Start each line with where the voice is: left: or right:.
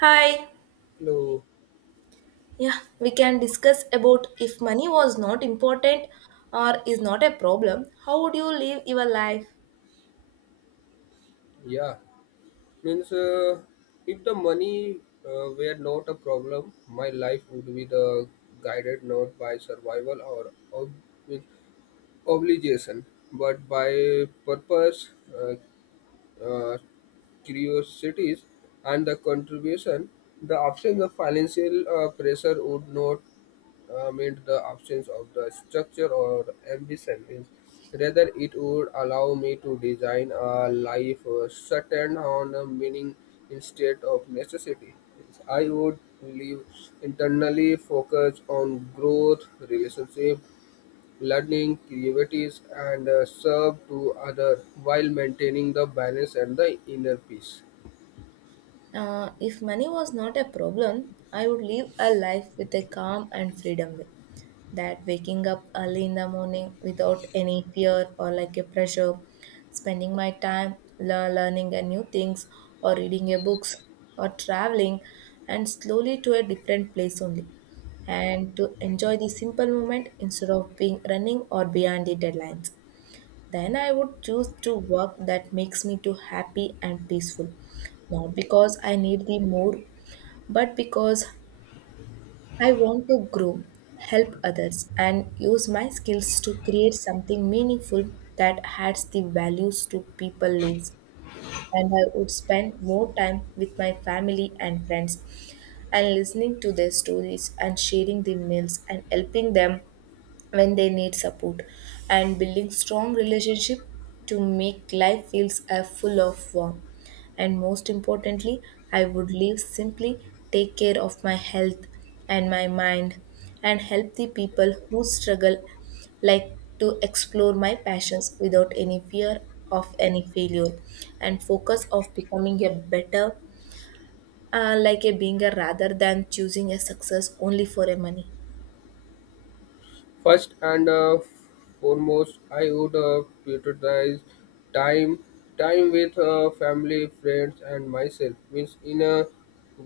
right: Hi.
left: Hello.
right: Yeah, we can discuss about if money was not important or is not a problem, how would you live your life?
left: Yeah. Means If the money were not a problem, my life would be the guided not by survival or ob- with obligation, but by purpose. Uh, uh, Curiosities and the contribution, the absence of financial pressure would not mean the absence of the structure or ambition. Means Rather, it would allow me to design a life certain on a meaning instead of necessity. Means I would live internally focused on growth, relationship, learning, creativity, and serve to other while maintaining the balance and the inner peace.
right: If money was not a problem, I would live a life with a calm and freedom way. That waking up early in the morning without any fear or like a pressure, spending my time learning a new things or reading a books or traveling and slowly to a different place only and to enjoy the simple moment instead of being running or behind the deadlines, then I would choose to work that makes me too happy and peaceful. Not because I need the more, but because I want to grow, help others, and use my skills to create something meaningful that adds the values to people lives. And I would spend more time with my family and friends and listening to their stories and sharing the meals and helping them when they need support and building strong relationship to make life feels full of warmth, and most importantly I would live simply, take care of my health and my mind and help the people who struggle, like to explore my passions without any fear of any failure, and focus of becoming a better, like a being a, rather than choosing a success only for a money.
left: First and foremost, I would prioritize time, time with family, friends, and myself. Means In a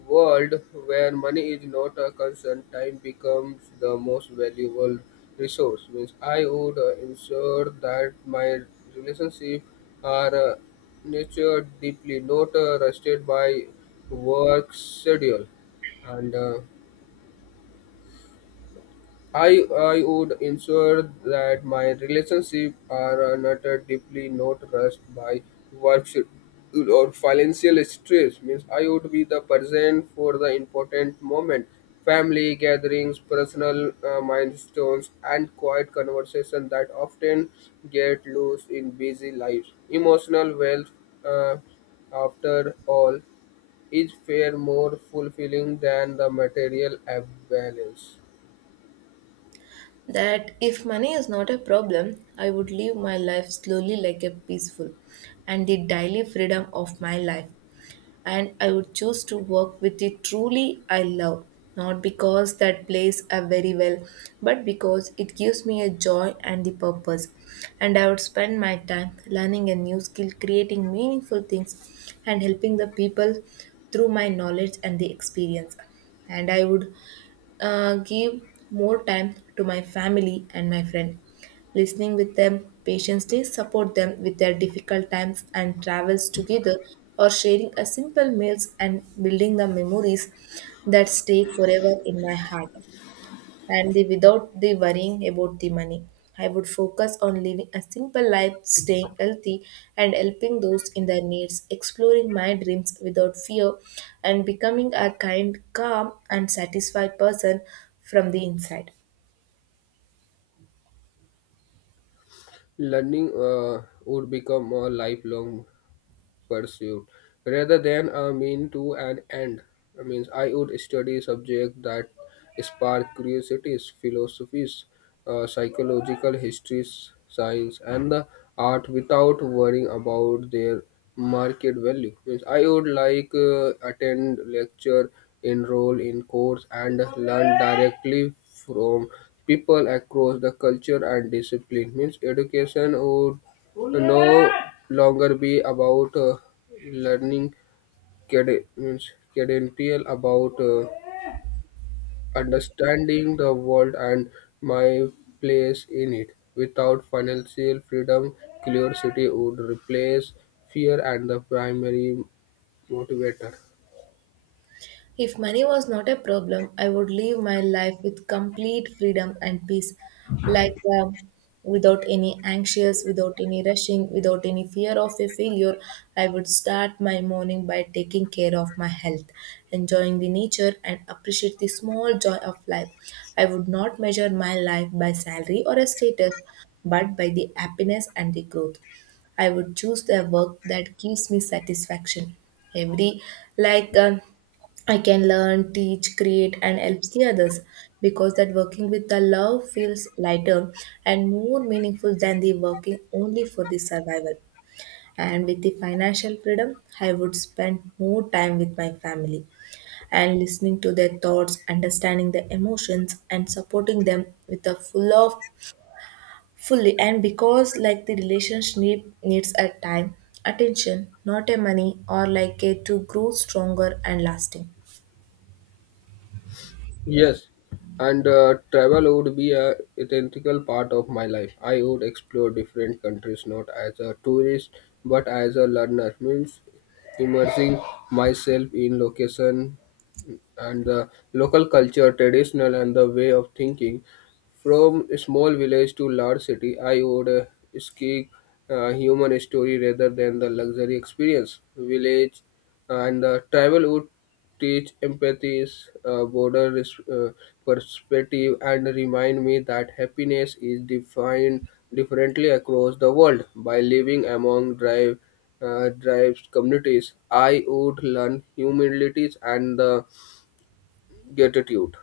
left: world where money is not a concern, time becomes the most valuable resource. Means I would ensure that my relationship are nurtured deeply, not rusted by work schedule and I would ensure that my relationship are not deeply not rushed by work schedule or financial stress. Means I would be the person for the important moment, family gatherings, personal milestones, and quiet conversation that often get lost in busy lives. Emotional wealth, uh, after all, is far more fulfilling than the material balance.
right: That if money is not a problem, I would live my life slowly like a peaceful and the daily freedom of my life. And I would choose to work with it truly I love, not because that plays a very well, but because it gives me a joy and the purpose. And I would spend my time learning a new skill, creating meaningful things, and helping the people through my knowledge and the experience. And I would gave more time to my family and my friend. Listening with them patiently, support them with their difficult times and travels together, or sharing a simple meals and building the memories that stay forever in my heart and the without the worrying about the money. I would focus on living a simple life, staying healthy, and helping those in their needs, exploring my dreams without fear, and becoming a kind, calm, and satisfied person from the inside.
left: Learning would become a lifelong pursuit rather than a mean to an end. I mean, I would study subjects that spark curiosities, philosophies, psychological histories, science, and the art without worrying about their market value. Means I would like attend lecture, enroll in course, and learn directly from people across the culture and discipline. Means Education would to no longer be about learning cad- means cadential about understanding the world and my place in it. Without financial freedom, curiosity would replace fear and the primary motivator.
right: If money was not a problem, I would live my life with complete freedom and peace, like, uh, without any anxious, without any rushing, without any fear of a failure. I would start my morning by taking care of my health, enjoying the nature, and appreciate the small joy of life. I would not measure my life by salary or a status, but by the happiness and the growth. I would choose a work that gives me satisfaction. Every like. I can learn, teach, create, and helps the others because that working with the love feels lighter and more meaningful than the working only for the survival. And with the financial freedom, I would spend more time with my family and listening to their thoughts, understanding their emotions, and supporting them with a full of fully. And because like the relationship needs a time, attention, not a money, or like a to grow stronger and lasting.
left: Yes, and travel would be a integral part of my life. I would explore different countries not as a tourist but as a learner. Means Immersing myself in location and the local culture, traditional and the way of thinking. From a small village to large city, I would seek human story rather than the luxury experience. Village and travel would teach empathy, uh, border res- uh, perspective, and remind me that happiness is defined differently across the world. By living among drives communities, I would learn humilities and the gratitude.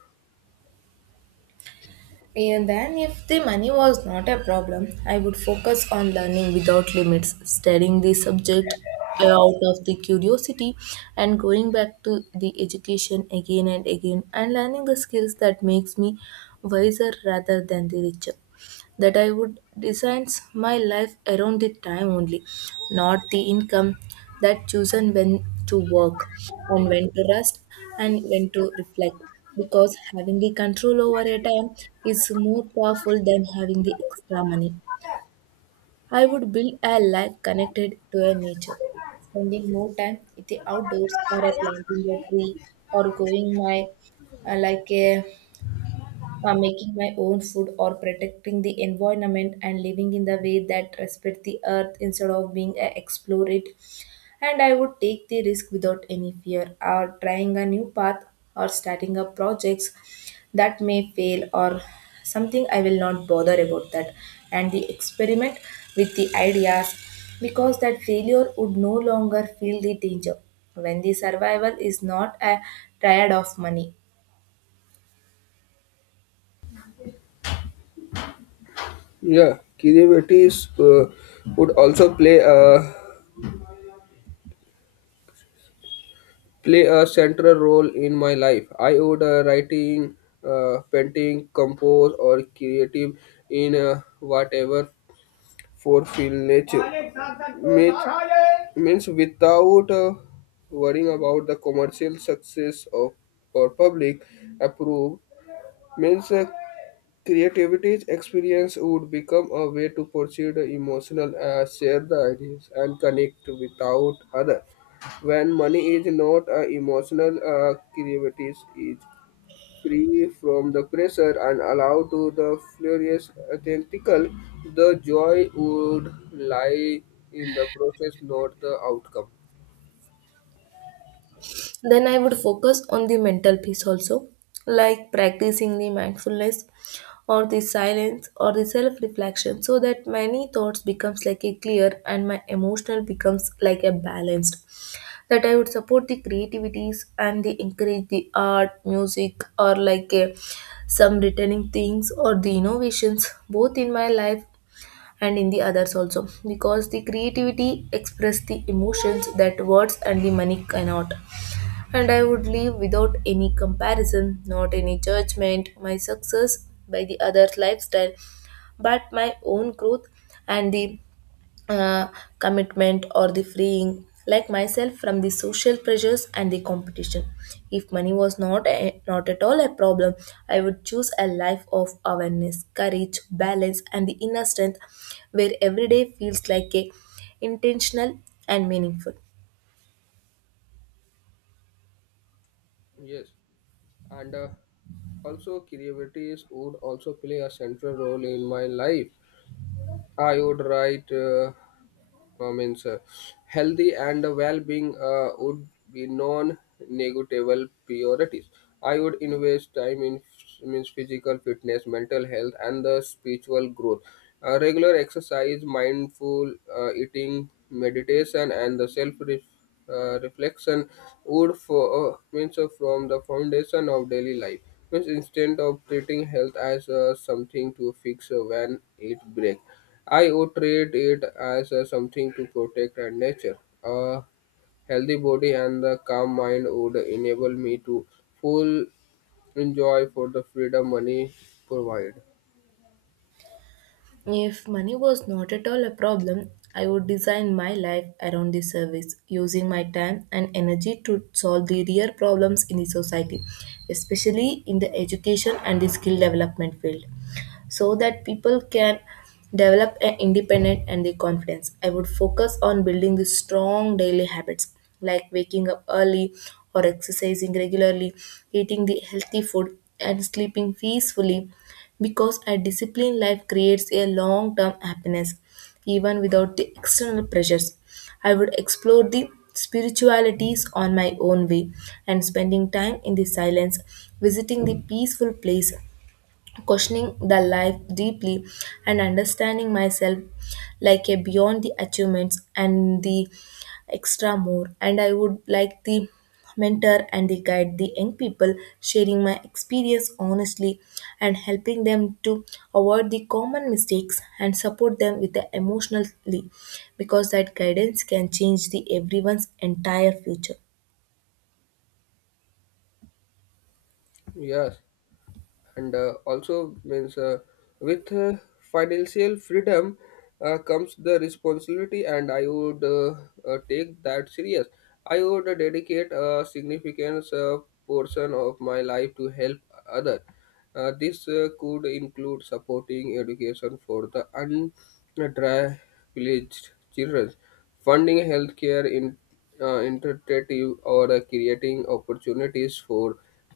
right: And then, if the money was not a problem, I would focus on learning without limits, studying the subject out of the curiosity and going back to the education again and again and learning the skills that makes me wiser rather than the richer. That I would design my life around the time only, not the income, that chosen when to work and when to rest and when to reflect. Because having the control over a time is more powerful than having the extra money. I would build a life connected to a nature, spending more time in the outdoors or a planting a tree or going my, like a making my own food or protecting the environment and living in the way that respect the earth instead of being a explore it. And I would take the risk without any fear or trying a new path or starting up projects that may fail, or something I will not bother about that, and the experiment with the ideas, because that failure would no longer feel the danger when the survival is not a triad of money.
left: Yeah, creativities would also play a central role in my life. I would writing, painting, compose, or creative in whatever fulfill nature. Means, means Without worrying about the commercial success of or public approve. Means Creativity's experience would become a way to pursue the emotional, share the ideas, and connect without other. When money is not emotional, creativity is free from the pressure and allowed to the furious authentical. The joy would lie in the process, not the outcome.
right: Then I would focus on the mental peace also, like practicing the mindfulness or the silence or the self reflection, so that many thoughts becomes like a clear and my emotional becomes like a balanced. That I would support the creativities and the encourage the art music, or some returning things or the innovations both in my life and in the others also, because the creativity express the emotions that words and the money cannot. And I would live without any comparison, not any judgment, my success by the other's lifestyle, but my own growth and the, uh, commitment or the freeing like myself from the social pressures and the competition. If money was not at all a problem, I would choose a life of awareness, courage, balance, and the inner strength, where every day feels like a intentional and meaningful.
left: Yes, and also creativity would also play a central role in my life. I would write, I means Healthy and well-being would be non-negotiable priorities. I would invest time in f- means physical fitness, mental health, and the spiritual growth. Regular exercise, mindful eating, meditation, and the self reflection would for means from the foundation of daily life. Means Instead of treating health as something to fix when it breaks, I would treat it as something to protect and nature. A healthy body and the calm mind would enable me to full enjoy for the freedom money provide.
right: If money was not at all a problem, I would design my life around this service, using my time and energy to solve the real problems in the society, especially in the education and the skill development field, so that people can develop an independent and the confidence. I would focus on building the strong daily habits, like waking up early or exercising regularly, eating the healthy food and sleeping peacefully, because a disciplined life creates a long-term happiness even without the external pressures. I would explore the spiritualities on my own way and spending time in the silence, visiting the peaceful place, questioning the life deeply and understanding myself, like a beyond the achievements and the extra more. And I would like the mentor and the guide the young people, sharing my experience honestly and helping them to avoid the common mistakes and support them with the emotionally, because that guidance can change the everyone's entire future.
left: Yes, and also means with financial freedom comes the responsibility, and I would take that serious. I would dedicate a significant portion of my life to help others. This could include supporting education for the underprivileged children, funding healthcare initiative, or creating opportunities for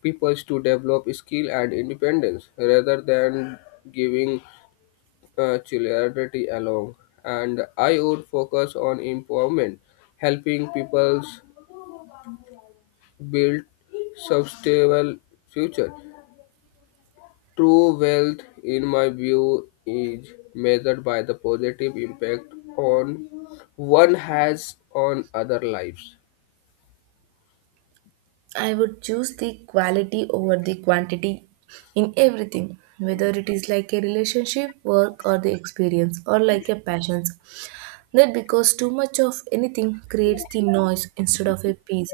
left: people to develop skill and independence rather than giving charity alone. And I would focus on empowerment, helping people build sustainable future. True wealth, in my view, is measured by the positive impact on one has on other lives.
right: I would choose the quality over the quantity in everything, whether it is like a relationship, work, or the experience, or like a passions. That because too much of anything creates the noise instead of a peace.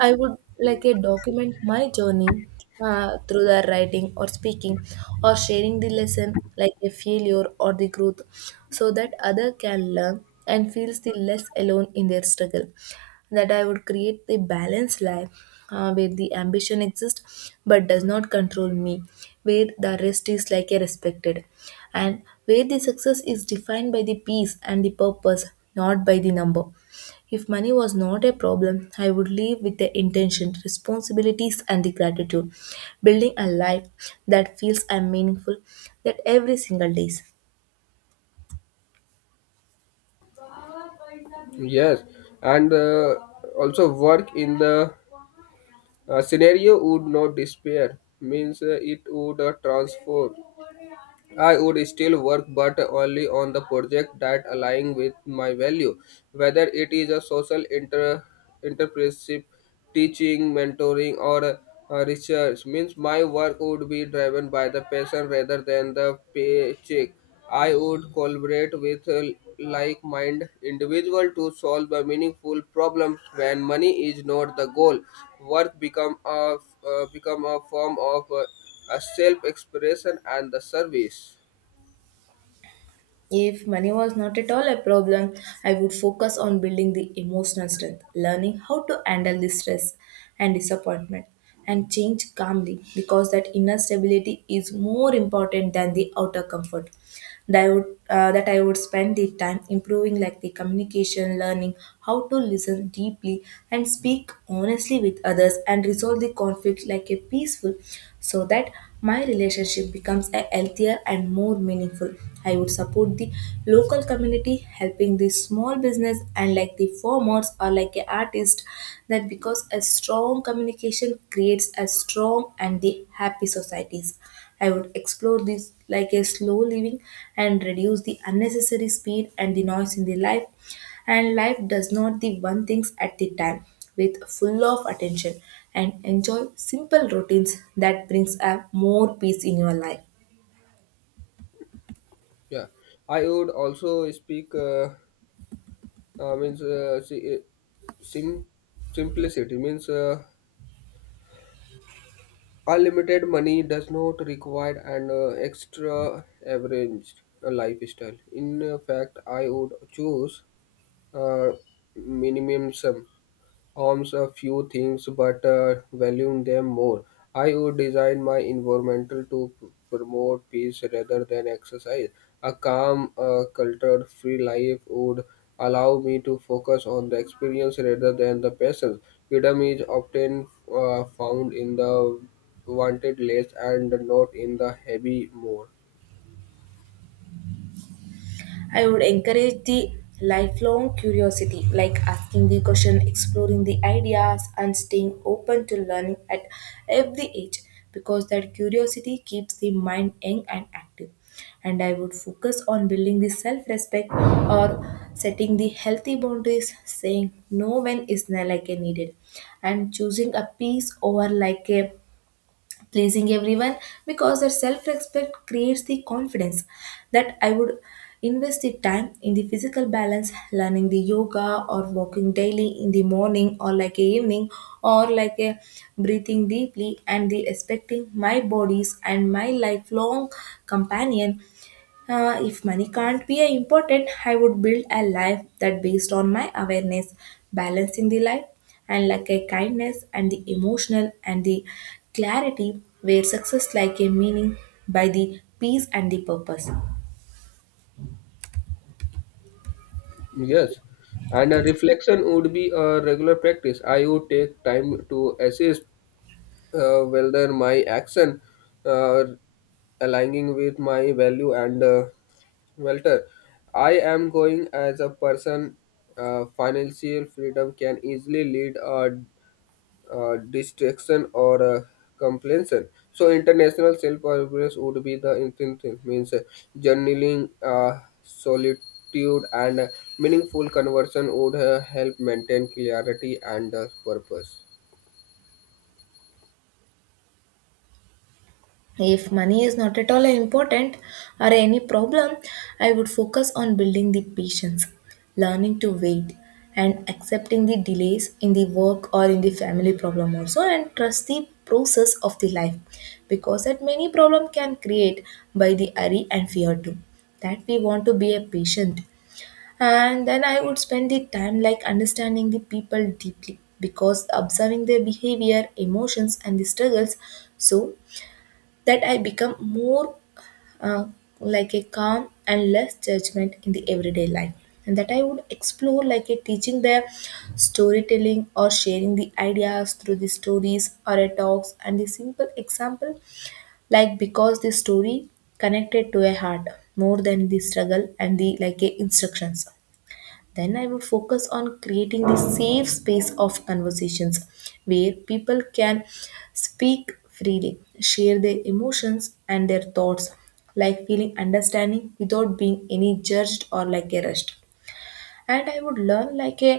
right: I would like a document my journey through the writing or speaking or sharing the lesson like a failure or the growth, so that other can learn and feels the less alone in their struggle. That I would create the balanced life, where the ambition exists but does not control me, where the rest is like a respected, and where the success is defined by the peace and the purpose, not by the number. If money was not a problem, I would live with the intention, responsibilities, and the gratitude, building a life that feels and meaningful that every single day.
left: Yes, and also work in the scenario would not disappear. Means It would transform. I would still work, but only on the project that align with my value, whether it is a social inter entrepreneurship, teaching, mentoring, or research. Means My work would be driven by the passion rather than the paycheck. I would collaborate with like-minded individual to solve a meaningful problem. When money is not the goal, work become a form of a self expression and the service.
right: If money was not at all a problem, I would focus on building the emotional strength, learning how to handle the stress and disappointment, and change calmly, because that inner stability is more important than the outer comfort. That I would spend the time improving, like the communication, learning how to listen deeply and speak honestly with others, and resolve the conflict like a peaceful, so that my relationship becomes a healthier and more meaningful. I would support the local community, helping the small business and like the farmers or like a artist. That because a strong communication creates a strong and the happy societies. I would explore this like a slow living and reduce the unnecessary speed and the noise in the life. And life does not the one things at the time with full of attention and enjoy simple routines that brings a more peace in your life.
left: Yeah, I would also speak uh, means uh, si- uh, sim- simplicity. Means Unlimited money does not require an extra average lifestyle. In fact, I would choose uh, minimalism, harms a few things but valuing them more. I would design my environmental to promote peace rather than exercise. A calm, culture free life would allow me to focus on the experience rather than the passions. Freedom is often found in the wanted less and not in the heavy more.
right: I would encourage the lifelong curiosity, like asking the question, exploring the ideas, and staying open to learning at every age, because that curiosity keeps the mind young and active. And I would focus on building the self respect or setting the healthy boundaries, saying no when is like a needed, and choosing a peace over like a pleasing everyone, because their self respect creates the confidence. That I would invest the time in the physical balance, learning the yoga or walking daily in the morning or like a evening, or like a breathing deeply and the respecting my bodies and my lifelong companion. If money can't be a important, I would build a life that based on my awareness, balancing the life and like a kindness and the emotional and the clarity, where success like a meaning by the peace and the purpose.
left: Yes, and a reflection would be a regular practice. I would take time to assess whether my action uh, aligning with my value and welter. I am going as a person. Financial freedom can easily lead a distraction or completion. So international self-awareness would be the intent thing, means journaling, solitude, and meaningful conversion would help maintain clarity and purpose.
right: If money is not at all important or any problem, I would focus on building the patience, learning to wait, and accepting the delays in the work or in the family problem also, and trust the process of the life because that many problem can create by the hurry and fear too. That we want to be a patient, and then I would spend the time like understanding the people deeply because observing their behavior emotions and the struggles so that I become more uh, like a calm and less judgment in the everyday life. And that I would explore like a teaching their storytelling or sharing the ideas through the stories or a talks and the simple example like because the story connected to a heart more than the struggle and the like a instructions. Then I would focus on creating the safe space of conversations where people can speak freely, share their emotions and their thoughts, like feeling understanding without being any judged or like a rushed, and I would learn like a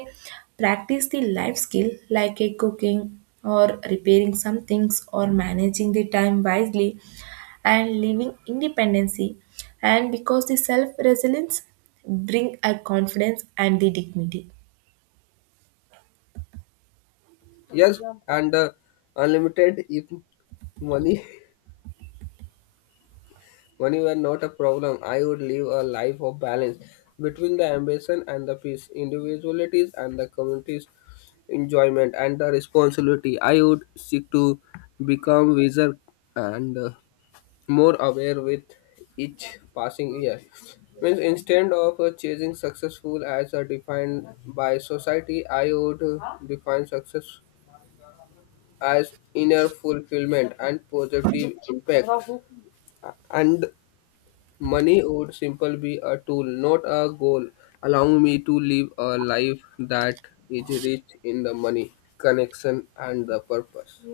right: practice the life skill like a cooking or repairing some things or managing the time wisely and living independency, and because the self resilience bring a confidence and the dignity.
left: Yes, yeah, and unlimited if money. Money were not a problem. I would live a life of balance between the ambition and the peace, individualities and the communities enjoyment and the responsibility. I would seek to become wiser and more aware with each passing year. Means Instead of chasing successful as defined by society, I would define success as inner fulfillment and positive impact. And money would simply be a tool, not a goal, allowing me to live a life that is rich in the money, connection, and the purpose.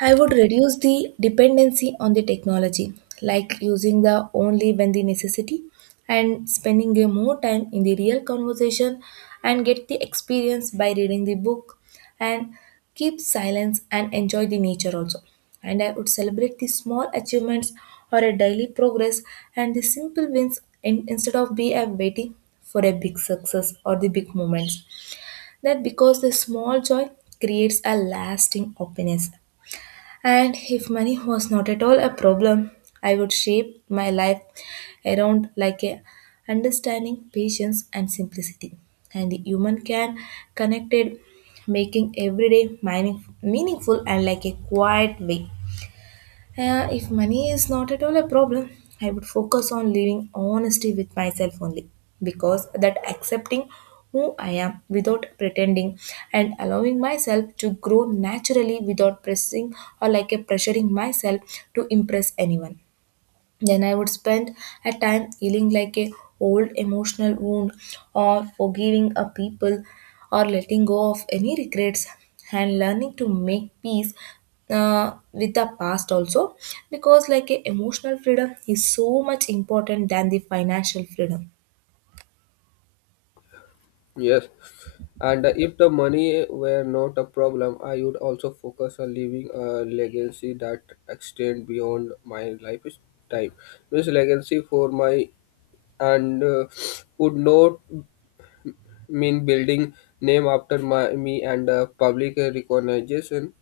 right: I would reduce the dependency on the technology, like using the only when the necessity and spending a more time in the real conversation and get the experience by reading the book and keep silence and enjoy the nature also. And I would celebrate the small achievements or a daily progress and the simple wins in, instead of be a waiting for a big success or the big moments. That because the small joy creates a lasting happiness, and if money was not at all a problem, I would shape my life around like a understanding, patience, and simplicity. And the human can connected, making everyday mining, meaningful and like a quiet way. If money is not at all a problem, I would focus on living honesty with myself only because that accepting who I am without pretending and allowing myself to grow naturally without pressing or like a pressuring myself to impress anyone. Then I would spend a time healing like a old emotional wound or forgiving a people or letting go of any regrets and learning to make peace with the past also because like a emotional freedom is so much important than the financial freedom.
left: Yes. And if the money were not a problem, I would also focus on leaving a legacy that extend beyond my lifetime. This legacy for my and would not mean building name after me and public recognition,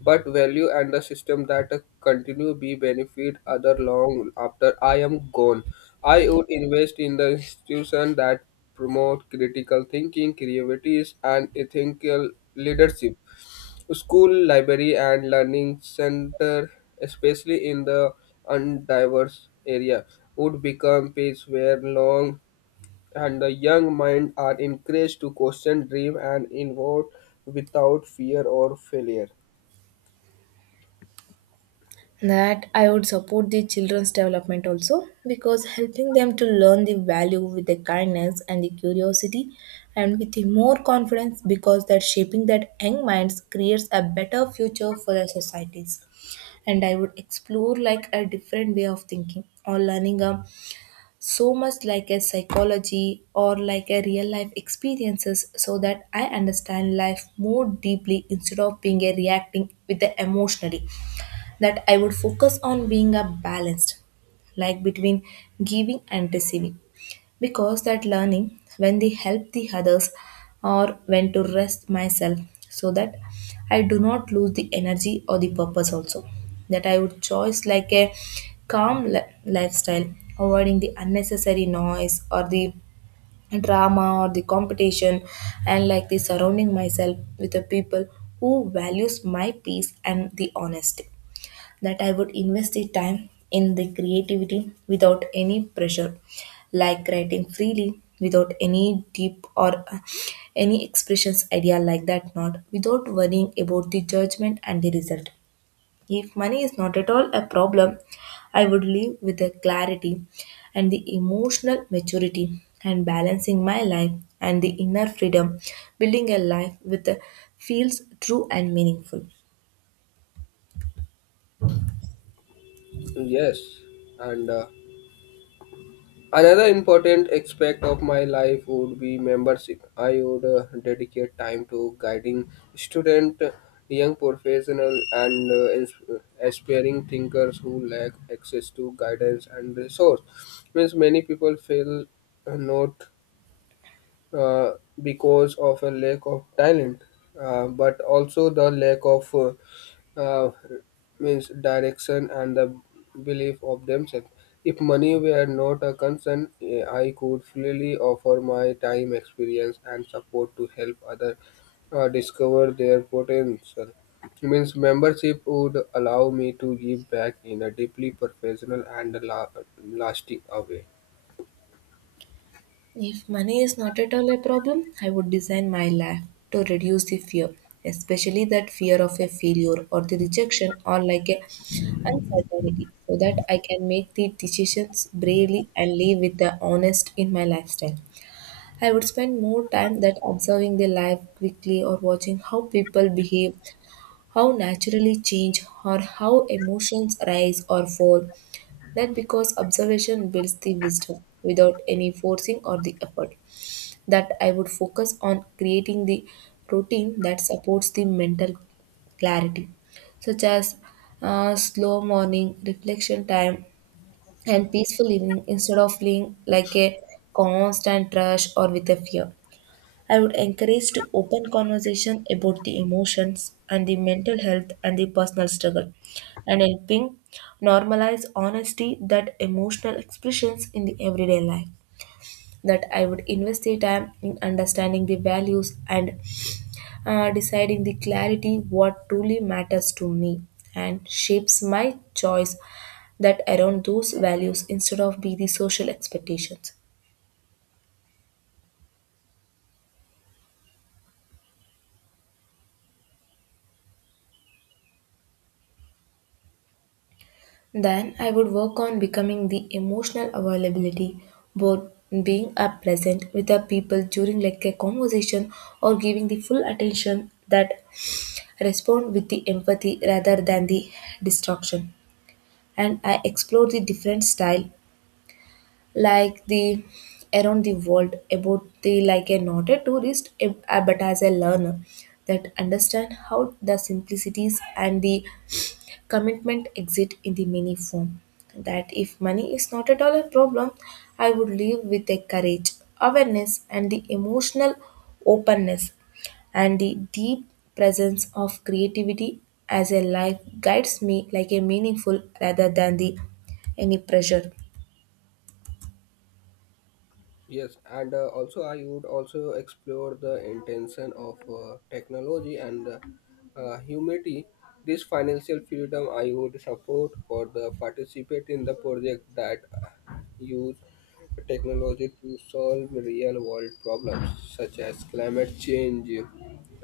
left: but value and the system that continue be benefit other long after I am gone. I would invest in the institution that promote critical thinking, creativity, and ethical leadership. School, library, and learning center, especially in the undiverse area, would become place where long and the young mind are encouraged to question, dream, and innovate without fear or failure.
right: That I would support the children's development also because helping them to learn the value with the kindness and the curiosity and with the more confidence because that shaping that young minds creates a better future for their societies. And I would explore like a different way of thinking or learning so much like a psychology or like a real life experiences so that I understand life more deeply instead of being a reacting with the emotionally. That I would focus on being a balanced, like between giving and receiving, because that learning when they help the others or when to rest myself so that I do not lose the energy or the purpose also. That I would choose like a calm lifestyle, avoiding the unnecessary noise or the drama or the competition and like the surrounding myself with the people who values my peace and the honesty. That I would invest the time in the creativity without any pressure, like writing freely without any deep or any expressions idea like that not without worrying about the judgment and the result. If money is not at all a problem, I would live with the clarity and the emotional maturity and balancing my life and the inner freedom, building a life with feels true and meaningful.
left: Yes, and another important aspect of my life would be membership. I would dedicate time to guiding student, young professional, and aspiring thinkers who lack access to guidance and resource. Means Many people feel not uh, because of a lack of talent, but also the lack of uh, means direction and the belief of themselves. If money were not a concern, eh, I could freely offer my time, experience, and support to help others discover their potential. Means Membership would allow me to give back in a deeply professional and lasting way.
right: If money is not at all a problem, I would design my life to reduce the fear, especially that fear of a failure or the rejection or like a uncertainty, so that I can make the decisions bravely and live with the honest in my lifestyle. I would spend more time that observing their life quickly or watching how people behave, how naturally change, or how emotions rise or fall. That because observation builds the wisdom without any forcing or the effort. That I would focus on creating the routine that supports the mental clarity, such as slow morning, reflection time, and peaceful evening instead of feeling like a constant rush or with a fear. I would encourage to open conversation about the emotions and the mental health and the personal struggle, and helping normalize honesty that emotional expressions in the everyday life. That I would invest the time in understanding the values, and deciding the clarity what truly matters to me and shapes my choice that around those values instead of be the social expectations. Then I would work on becoming the emotional availability, both being a present with the people during like a conversation or giving the full attention that respond with the empathy rather than the distraction. And I explore the different style like the around the world about the like a not a tourist but as a learner that understand how the simplicities and the Commitment exit in the many form. That if money is not at all a problem, I would live with a courage, awareness, and the emotional openness and the deep presence of creativity as a life guides me like a meaningful rather than the any pressure.
left: Yes, and also I would also explore the intention of technology and humanity. This financial freedom I would support for the participate in the project that use technology to solve real world problems such as climate change,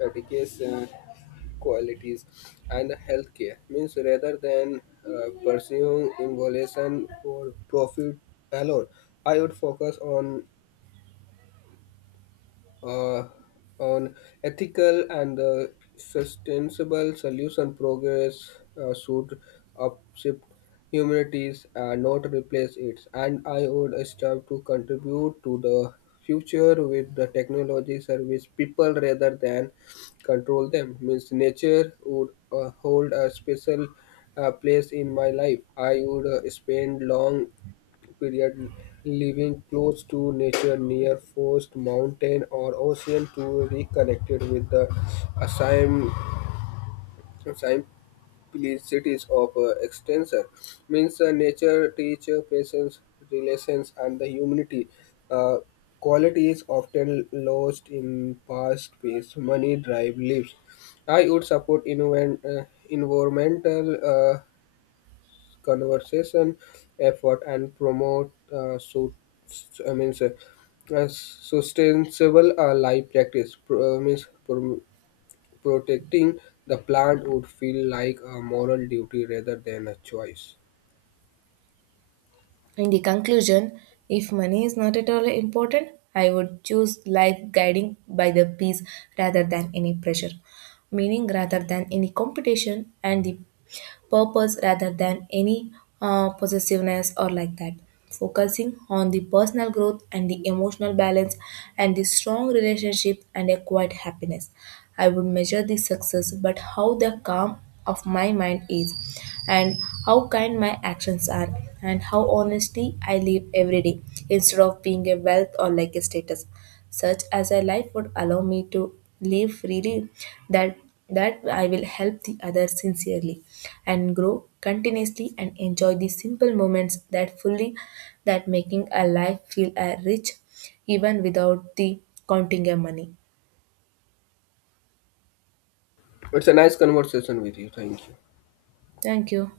left: education, qualities and healthcare, means rather than pursuing involution for profit alone, I would focus on uh, on ethical and sustainable solution progress. Should upshift humanities and not replace it. And I would strive to contribute to the future with the technology service people rather than control them. Means Nature would hold a special place in my life. I would spend long period living close to nature near forest, mountain or ocean to reconnect it with the assign- simplicities of extension. Means Nature teacher patience, relations and the humanity uh, quality is often lost in past pace money drive lives. I would support environmental conversation effort and promote a sustainable life practice. Protecting the plant would feel like a moral duty rather than a choice.
right: In the conclusion, if money is not at all important, I would choose life guiding by the peace rather than any pressure, meaning rather than any competition, and the purpose rather than any possessiveness or like that. Focusing on the personal growth and the emotional balance and the strong relationship and a quiet happiness. I would measure the success, but how the calm of my mind is, and how kind my actions are, and how honestly I live every day instead of being a wealth or like a status, such as a life would allow me to live freely, that that I will help the others sincerely and grow continuously and enjoy the simple moments that fully, that making a life feel a rich even without the counting a money.
left: It's a nice conversation with you. Thank you.
right: Thank you.